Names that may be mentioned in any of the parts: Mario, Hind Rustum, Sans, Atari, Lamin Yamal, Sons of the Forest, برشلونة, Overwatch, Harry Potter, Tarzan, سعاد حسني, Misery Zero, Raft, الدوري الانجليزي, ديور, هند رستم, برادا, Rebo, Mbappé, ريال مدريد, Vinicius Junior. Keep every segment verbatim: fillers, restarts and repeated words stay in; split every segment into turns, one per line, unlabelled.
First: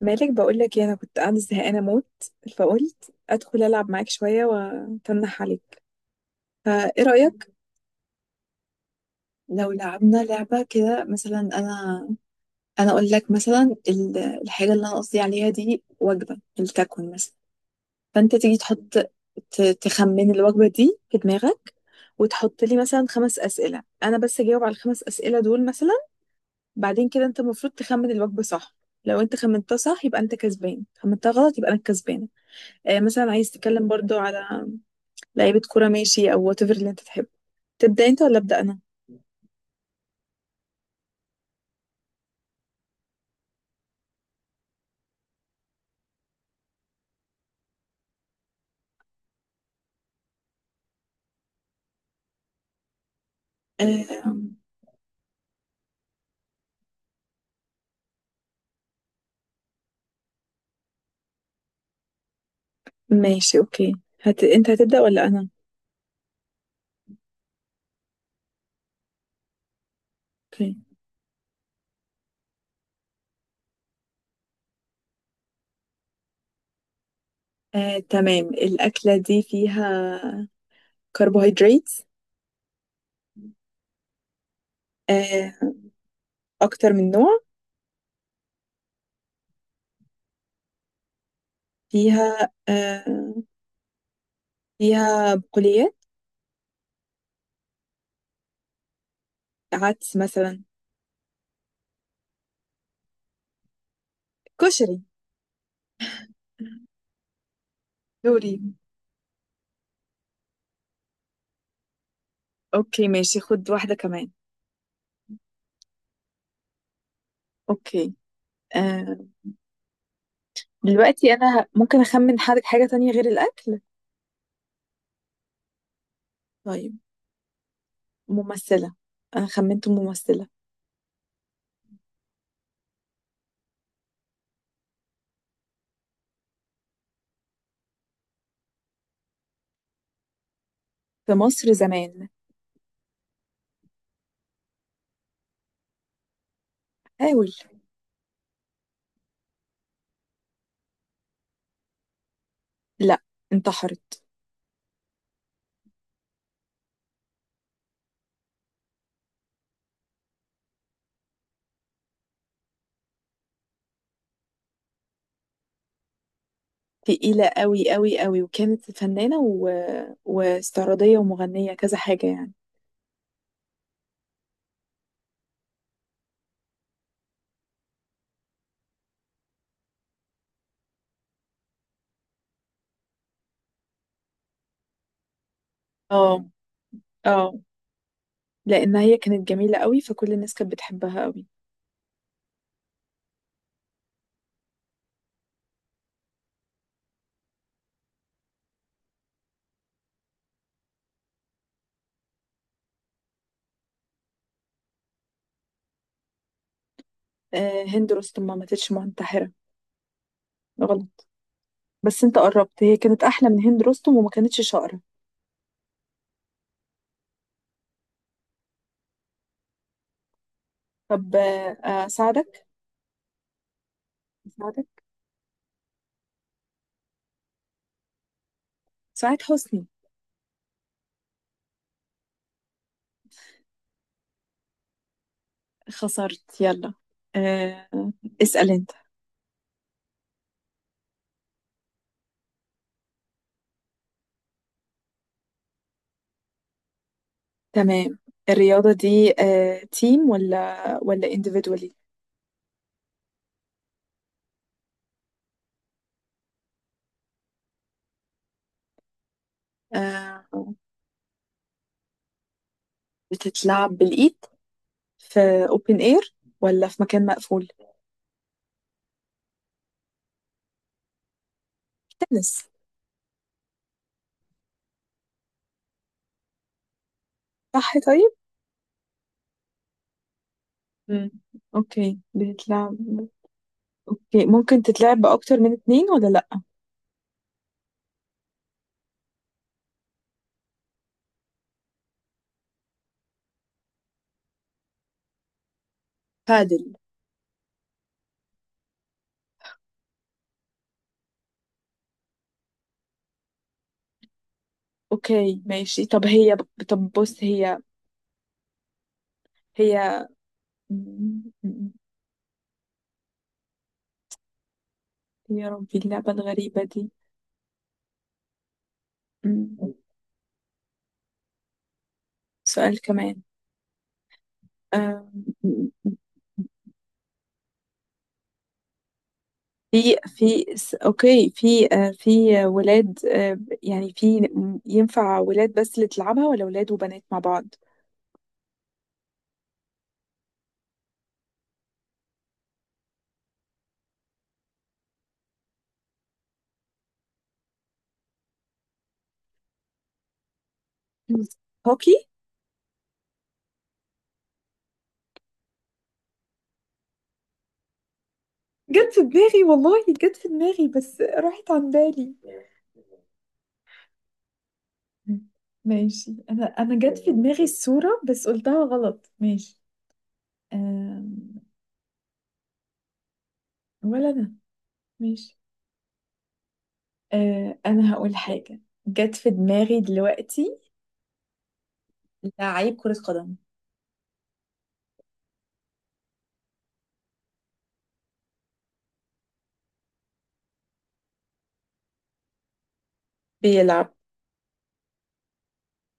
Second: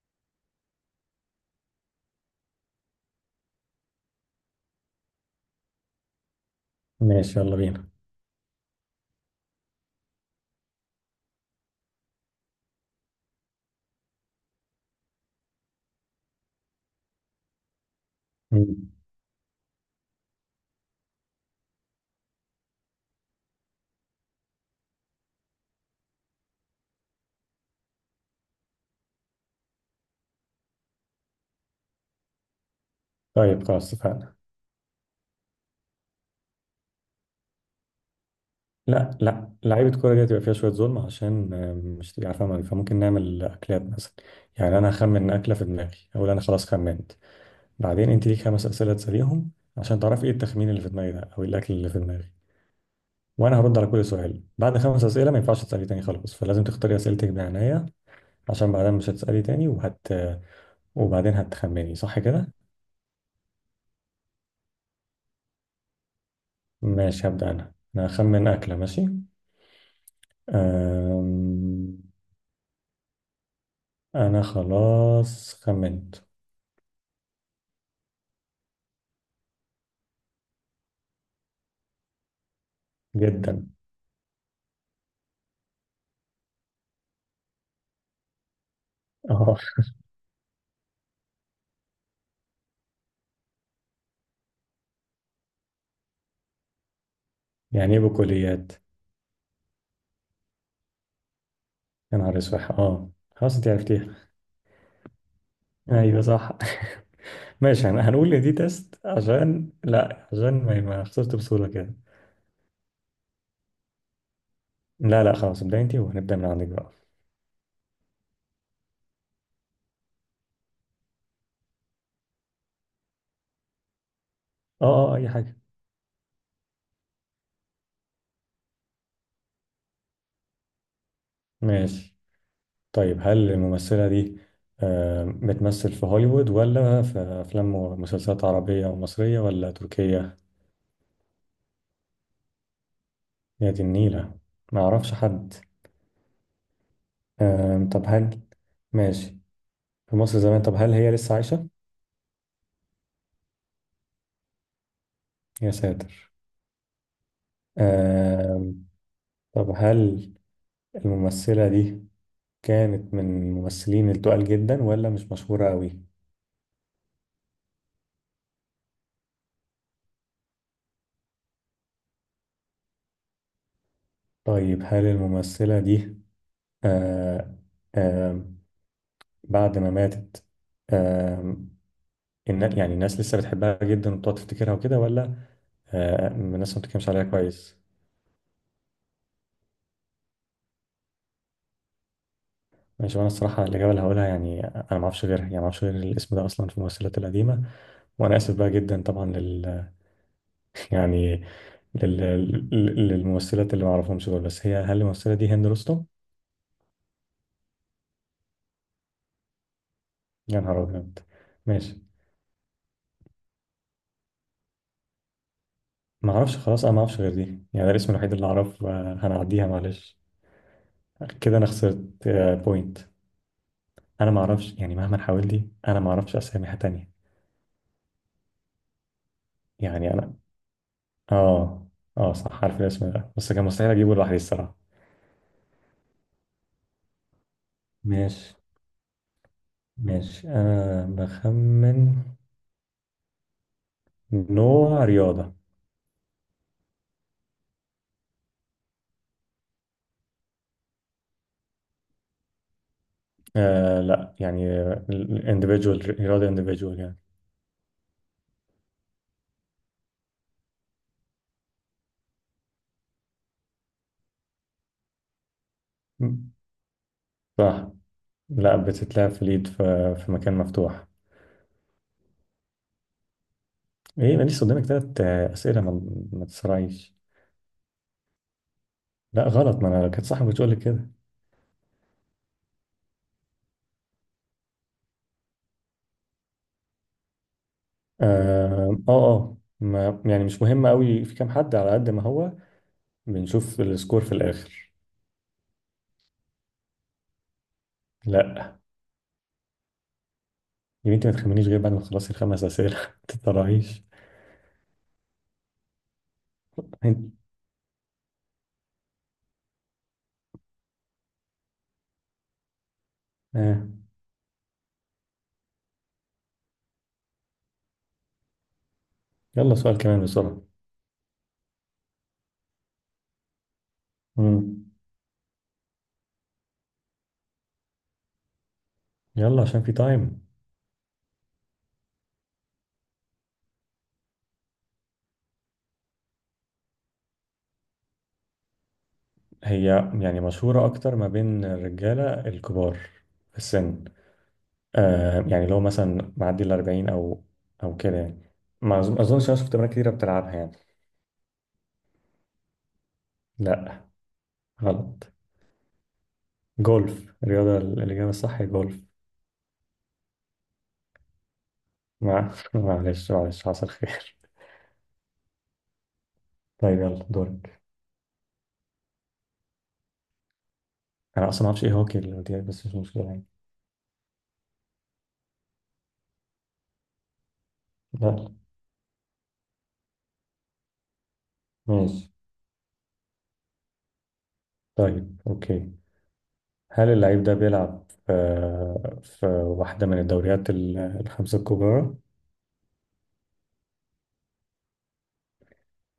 مالك؟ بقول لك انا كنت قاعده زهقانه موت، فقلت ادخل العب معاك شويه واتنح عليك. فايه
ماشي،
رايك؟
يلا بينا.
لو لعبنا لعبه كده مثلا، انا انا اقول لك مثلا ال- الحاجه اللي انا قصدي عليها دي وجبه الكاكون مثلا، فانت تيجي
مم.
تحط، ت- تخمن الوجبه دي في دماغك، وتحط لي مثلا خمس اسئله. انا بس اجاوب على الخمس اسئله دول مثلا، بعدين كده انت المفروض تخمن الوجبه صح. لو انت خمنتها صح يبقى انت كسبان، خمنتها غلط يبقى انا الكسبان. آه، مثلا عايز
طيب
تتكلم
خلاص
برضو
اتفقنا.
على لعيبة كورة، ماشي، أو whatever اللي أنت تحبه. تبدأ أنت ولا أبدأ أنا؟
لا لا، لعيبة كورة دي هتبقى فيها شوية ظلم عشان آم، مش تبقى عارفة أمريكا، فممكن نعمل أكلات مثلا. يعني أنا هخمن أكلة في دماغي، أقول أنا خلاص خمنت. بعدين أنت ليك خمس أسئلة تسأليهم عشان تعرفي إيه التخمين اللي في دماغي ده، أو إيه الأكل اللي في دماغي. وأنا هرد على كل
آه،
سؤال. بعد خمس أسئلة ما ينفعش تسألي تاني خلاص، فلازم تختاري أسئلتك بعناية عشان بعدين مش هتسألي تاني وهت وبعدين هتخمني صح كده؟
ماشي، أوكي. هت... أنت هتبدأ ولا أنا؟
ماشي، هبدأ أنا أنا هخمن أكلة. ماشي.
اوكي.
أم... انا خلاص خمنت.
آه، تمام. الأكلة دي فيها كربوهيدرات؟
جدا.
آه، أكتر من نوع؟
اه.
فيها، آه، فيها بقوليات؟
يعني ايه بكليات؟
عدس مثلا؟
يا نهار اسود. اه، خلاص انت عرفتيها.
كشري؟
ايوه صح. ماشي، هن- هنقول ان
دوري.
دي تيست عشان لا، عشان ما ما خسرت بصوره كده.
أوكي ماشي، خد واحدة كمان.
لا لا، خلاص ابدأ انت، وهنبدأ من عندك بقى.
أوكي. آه، دلوقتي أنا ه- ممكن أخمن حاجة، حاجة تانية غير الأكل؟
اه اه، آه، اي حاجه.
طيب، ممثلة. أنا خمنت ممثلة.
ماشي. طيب هل الممثله دي آه، بتمثل في هوليوود، ولا في افلام ومسلسلات عربيه ومصريه، ولا تركيه؟
في مصر زمان.
يا دي النيله، ما اعرفش حد.
حاول.
آم، طب هل ماشي. في مصر زمان، طب هل هي لسه عايشة؟
لا، انتحرت.
يا ساتر. آم، طب هل الممثلة دي كانت من الممثلين التقال جدا، ولا مش مشهورة قوي؟
تقيلة قوي قوي قوي، وكانت فنانة و... واستعراضية ومغنية، كذا حاجة يعني.
طيب هل الممثلة دي آه آم، بعد ما ماتت، آم، النا- يعني الناس لسه بتحبها جدا وبتقعد تفتكرها وكده، ولا آه
اه،
الناس ما بتتكلمش عليها
اه،
كويس؟
لأن هي كانت جميلة قوي فكل الناس كانت بتحبها قوي.
ماشي. وانا الصراحة الإجابة اللي هقولها، يعني أنا ما أعرفش غيرها، يعني ما أعرفش غير الاسم ده أصلا في الممثلات القديمة. وأنا آسف بقى جدا طبعا، يعني لل... لل- للممثلات اللي ما اعرفهمش دول، بس هي، هل الممثله دي هند رستم؟
آه هند رستم ما ماتتش منتحرة.
يا نهار ابيض.
غلط.
ماشي،
بس انت قربت، هي كانت أحلى من هند رستم وما كانتش شقرة.
ما اعرفش. خلاص انا ما اعرفش غير دي، يعني ده الاسم الوحيد اللي اعرف. آه، هنعديها معلش.
طب
كده انا خسرت
آه، أساعدك.
بوينت. انا ما اعرفش،
أساعدك.
يعني مهما حاولت انا ما اعرفش اسامي تانية.
سعاد حسني.
يعني انا، اه، اه صح، عارف الاسم ده بس كان مستحيل اجيبه لوحدي الصراحه.
خسرت يلا. آه،
ماشي.
اسأل انت.
ماشي انا بخمن نوع رياضه.
تمام. الرياضة دي آه، تيم ولا ولا individually؟
آه لا يعني individual، رياضه individual يعني.
آه، بتتلعب بالإيد في open air ولا في مكان مقفول؟
صح. لا، بتتلعب في اليد، في, في مكان مفتوح.
تنس.
ايه، انا لسه قدامك تلات آه، اسئله، ما, ما تسرعيش.
صح؟ طيب.
لا غلط، ما انا لو كانت صح ما كنتش اقول لك كده.
مم. اوكي، بتتلعب. اوكي، ممكن تتلعب بأكتر من اتنين ولا لأ؟
اه اه، آه. ما يعني مش مهم قوي في كام حد، على قد ما هو بنشوف السكور في الاخر.
بادل.
لا، يا بنتي ما تخمنيش غير بعد ما تخلصي الخمس اسئله. ما تتسرعيش.
اوكي ماشي، طب هي طب بص،
أنت-
هي هي مم، مم،
آه.
يا ربي اللعبة الغريبة دي.
يلا
مم،
سؤال كمان بسرعه.
سؤال كمان.
مم.
آه،
يلا عشان في
في
تايم.
في س- اوكي في آه، في ولاد، آه، يعني في، ينفع ولاد بس اللي تلعبها ولا ولاد وبنات مع بعض؟
هي يعني مشهوره اكتر ما بين الرجاله الكبار في السن. آه يعني لو مثلا معدي ال أربعين او او كده يعني. ما أظن- اظنش انا شفت بنات كتيره بتلعبها يعني.
مم. هوكي.
لا غلط. جولف. الرياضه، ال- الاجابه الصح هي جولف.
جت في دماغي والله، جت في دماغي بس راحت عن بالي.
مع معلش معلش، حصل خير.
ماشي. انا انا
طيب
جت
يلا
في دماغي
دورك.
الصورة بس قلتها غلط. ماشي.
انا
أم...
اصلا ما اعرفش ايه هوكي اللي قلت لك، بس مش مشكله يعني.
ولا انا. ماشي. أه... انا هقول
لا.
حاجة جت في دماغي دلوقتي.
ماشي.
لعيب كرة قدم.
طيب اوكي، هل اللعيب ده بيلعب في في واحده من الدوريات ال- الخمسه الكبرى؟
بيلعب.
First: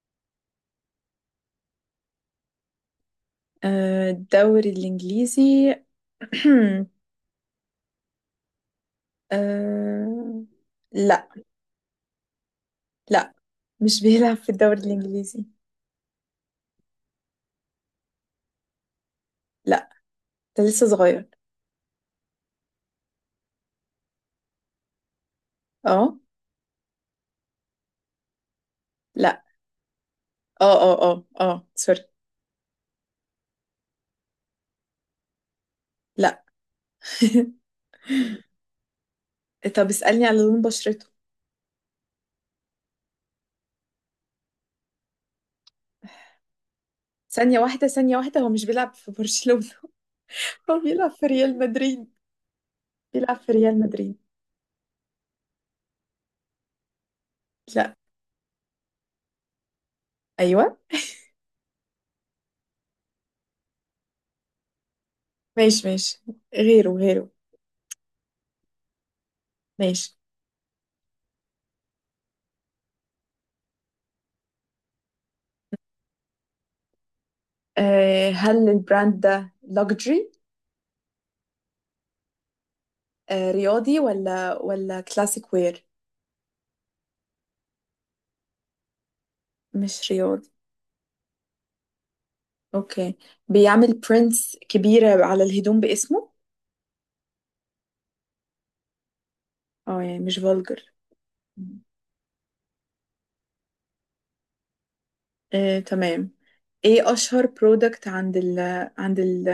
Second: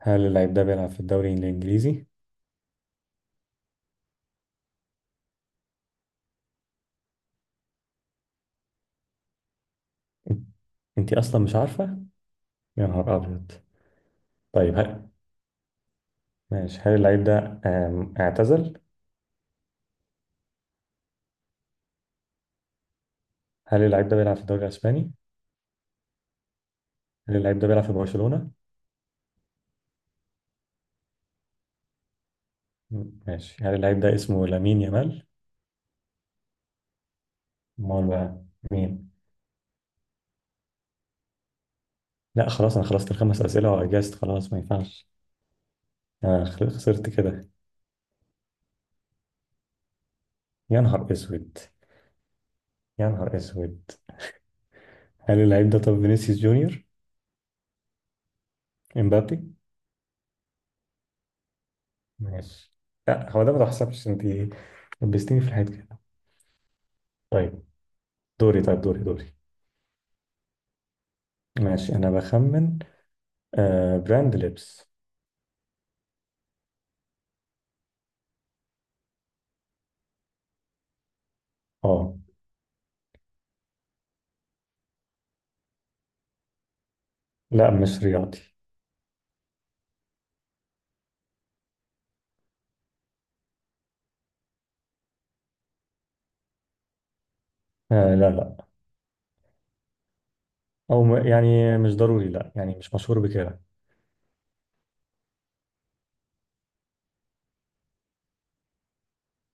هل اللعيب ده بيلعب في الدوري الانجليزي؟
آه، الدوري الانجليزي. أه...
انت
لا.
اصلا مش عارفه. يا نهار
لا
ابيض.
مش بيلعب في
طيب
الدوري الإنجليزي.
ماشي. هل اللعيب ده آم، اعتزل؟
لا، ده لسه صغير.
هل اللعيب ده بيلعب في الدوري الإسباني؟
اه.
هل اللعيب ده بيلعب في برشلونة؟
لا. اه اه اه اه، سوري.
م- ماشي، هل اللعيب ده اسمه لامين يامال؟
لا.
أمال بقى مين؟
طب اسألني على لون بشرته.
لا خلاص، أنا خلصت الخمس أسئلة وأجازت، خلاص ما ينفعش. أنا خل- خسرت كده.
ثانية واحدة، ثانية واحدة، هو مش بيلعب في برشلونة. هو
يا نهار
بيلعب في ريال
أسود،
مدريد.
يا
بيلعب
نهار
في ريال
أسود.
مدريد.
هل اللعيب ده طب فينيسيوس جونيور؟
لا.
إمبابي؟
أيوة.
ماشي. لا هو ده، ما تحسبش أنت لبستيني في الحيط
ماشي
كده.
ماشي. غيره غيره.
طيب دوري، طيب دوري دوري.
ماشي.
ماشي أنا بخمن. آه براند لبس.
أه هل البراند ده لوكجري؟
أه
أه. رياضي ولا ولا كلاسيك وير؟
لا مش رياضي.
مش رياضي. اوكي. بيعمل برينتس كبيرة على الهدوم باسمه؟
آه لا لا.
اه يعني مش فولجر؟
او م- يعني مش ضروري، لا يعني مش مشهور بكده.
آه، تمام. ايه اشهر برودكت عند ال عند ال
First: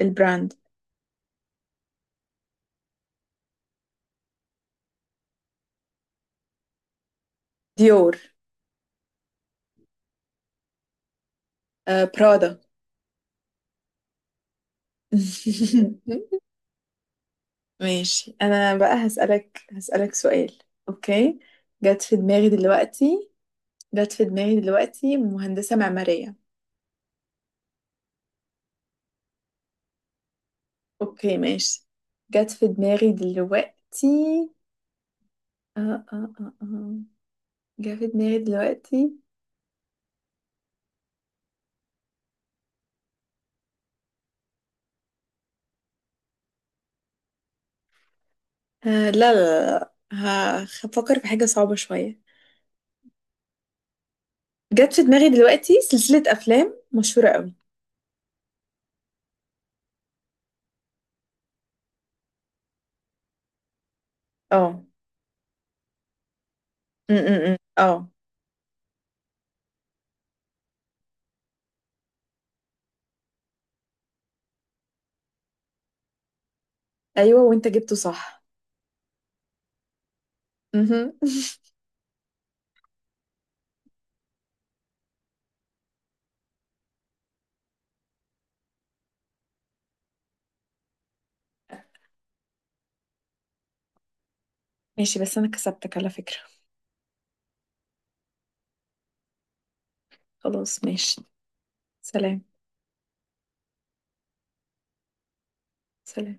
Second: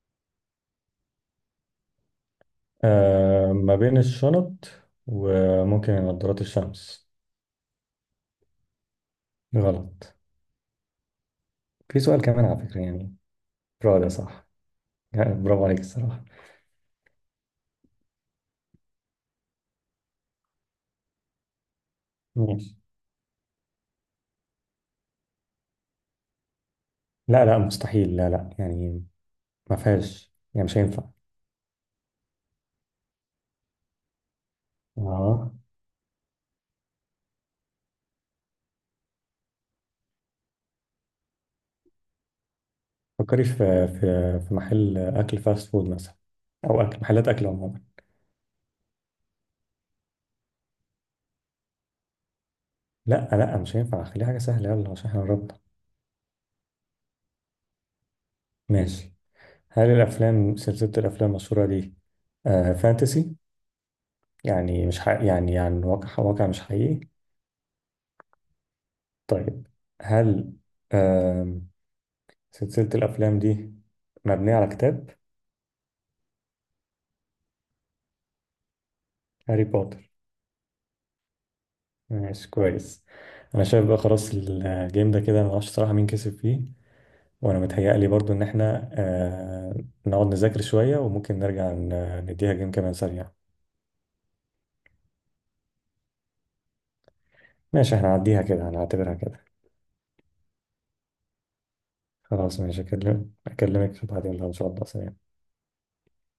البراند؟
آه ما بين الشنط، وممكن نظارات الشمس.
ديور.
غلط. في
آه،
سؤال كمان على
برادا.
فكرة يعني. برافو ده صح. يعني برافو عليك الصراحة.
ماشي، انا بقى هسألك، هسألك سؤال. اوكي. جت في دماغي
ماشي.
دلوقتي. جت في دماغي دلوقتي مهندسة معمارية.
لا لا مستحيل، لا لا يعني ما فيهاش، يعني مش هينفع.
اوكي ماشي. جت في دماغي دلوقتي.
اه،
اه اه اه اه جت في دماغي دلوقتي.
فكري في في في محل اكل فاست فود مثلا، او اكل، محلات اكل عموما.
آه، لا لا. لا هفكر في حاجة صعبة شوية.
لا لا مش هينفع، خليها حاجة سهلة، يلا
جت في
عشان احنا
دماغي
نربط.
دلوقتي سلسلة أفلام مشهورة قوي.
ماشي. هل الافلام سلسلة الافلام المشهورة دي آه فانتسي،
اه.
يعني مش حقيقي، يعني يعني واقع، واقع مش حقيقي؟
م- م- م. اه.
طيب هل آم، سلسلة الأفلام دي مبنية على كتاب؟
أيوة وأنت جبته صح.
هاري بوتر.
مهم.
ماشي كويس. أنا شايف بقى خلاص الجيم ده كده أنا معرفش صراحة مين كسب فيه. وأنا متهيألي برضو إن إحنا آه، نقعد نذاكر شوية، وممكن نرجع ن- نديها جيم كمان سريع.
ماشي بس أنا كسبتك على فكرة.
ماشي، إحنا هنعديها كده، هنعتبرها كده.
خلاص ماشي. سلام.
خلاص ماشي، أكلم- أكلمك بعدين بقى إن شاء الله سريع.
سلام.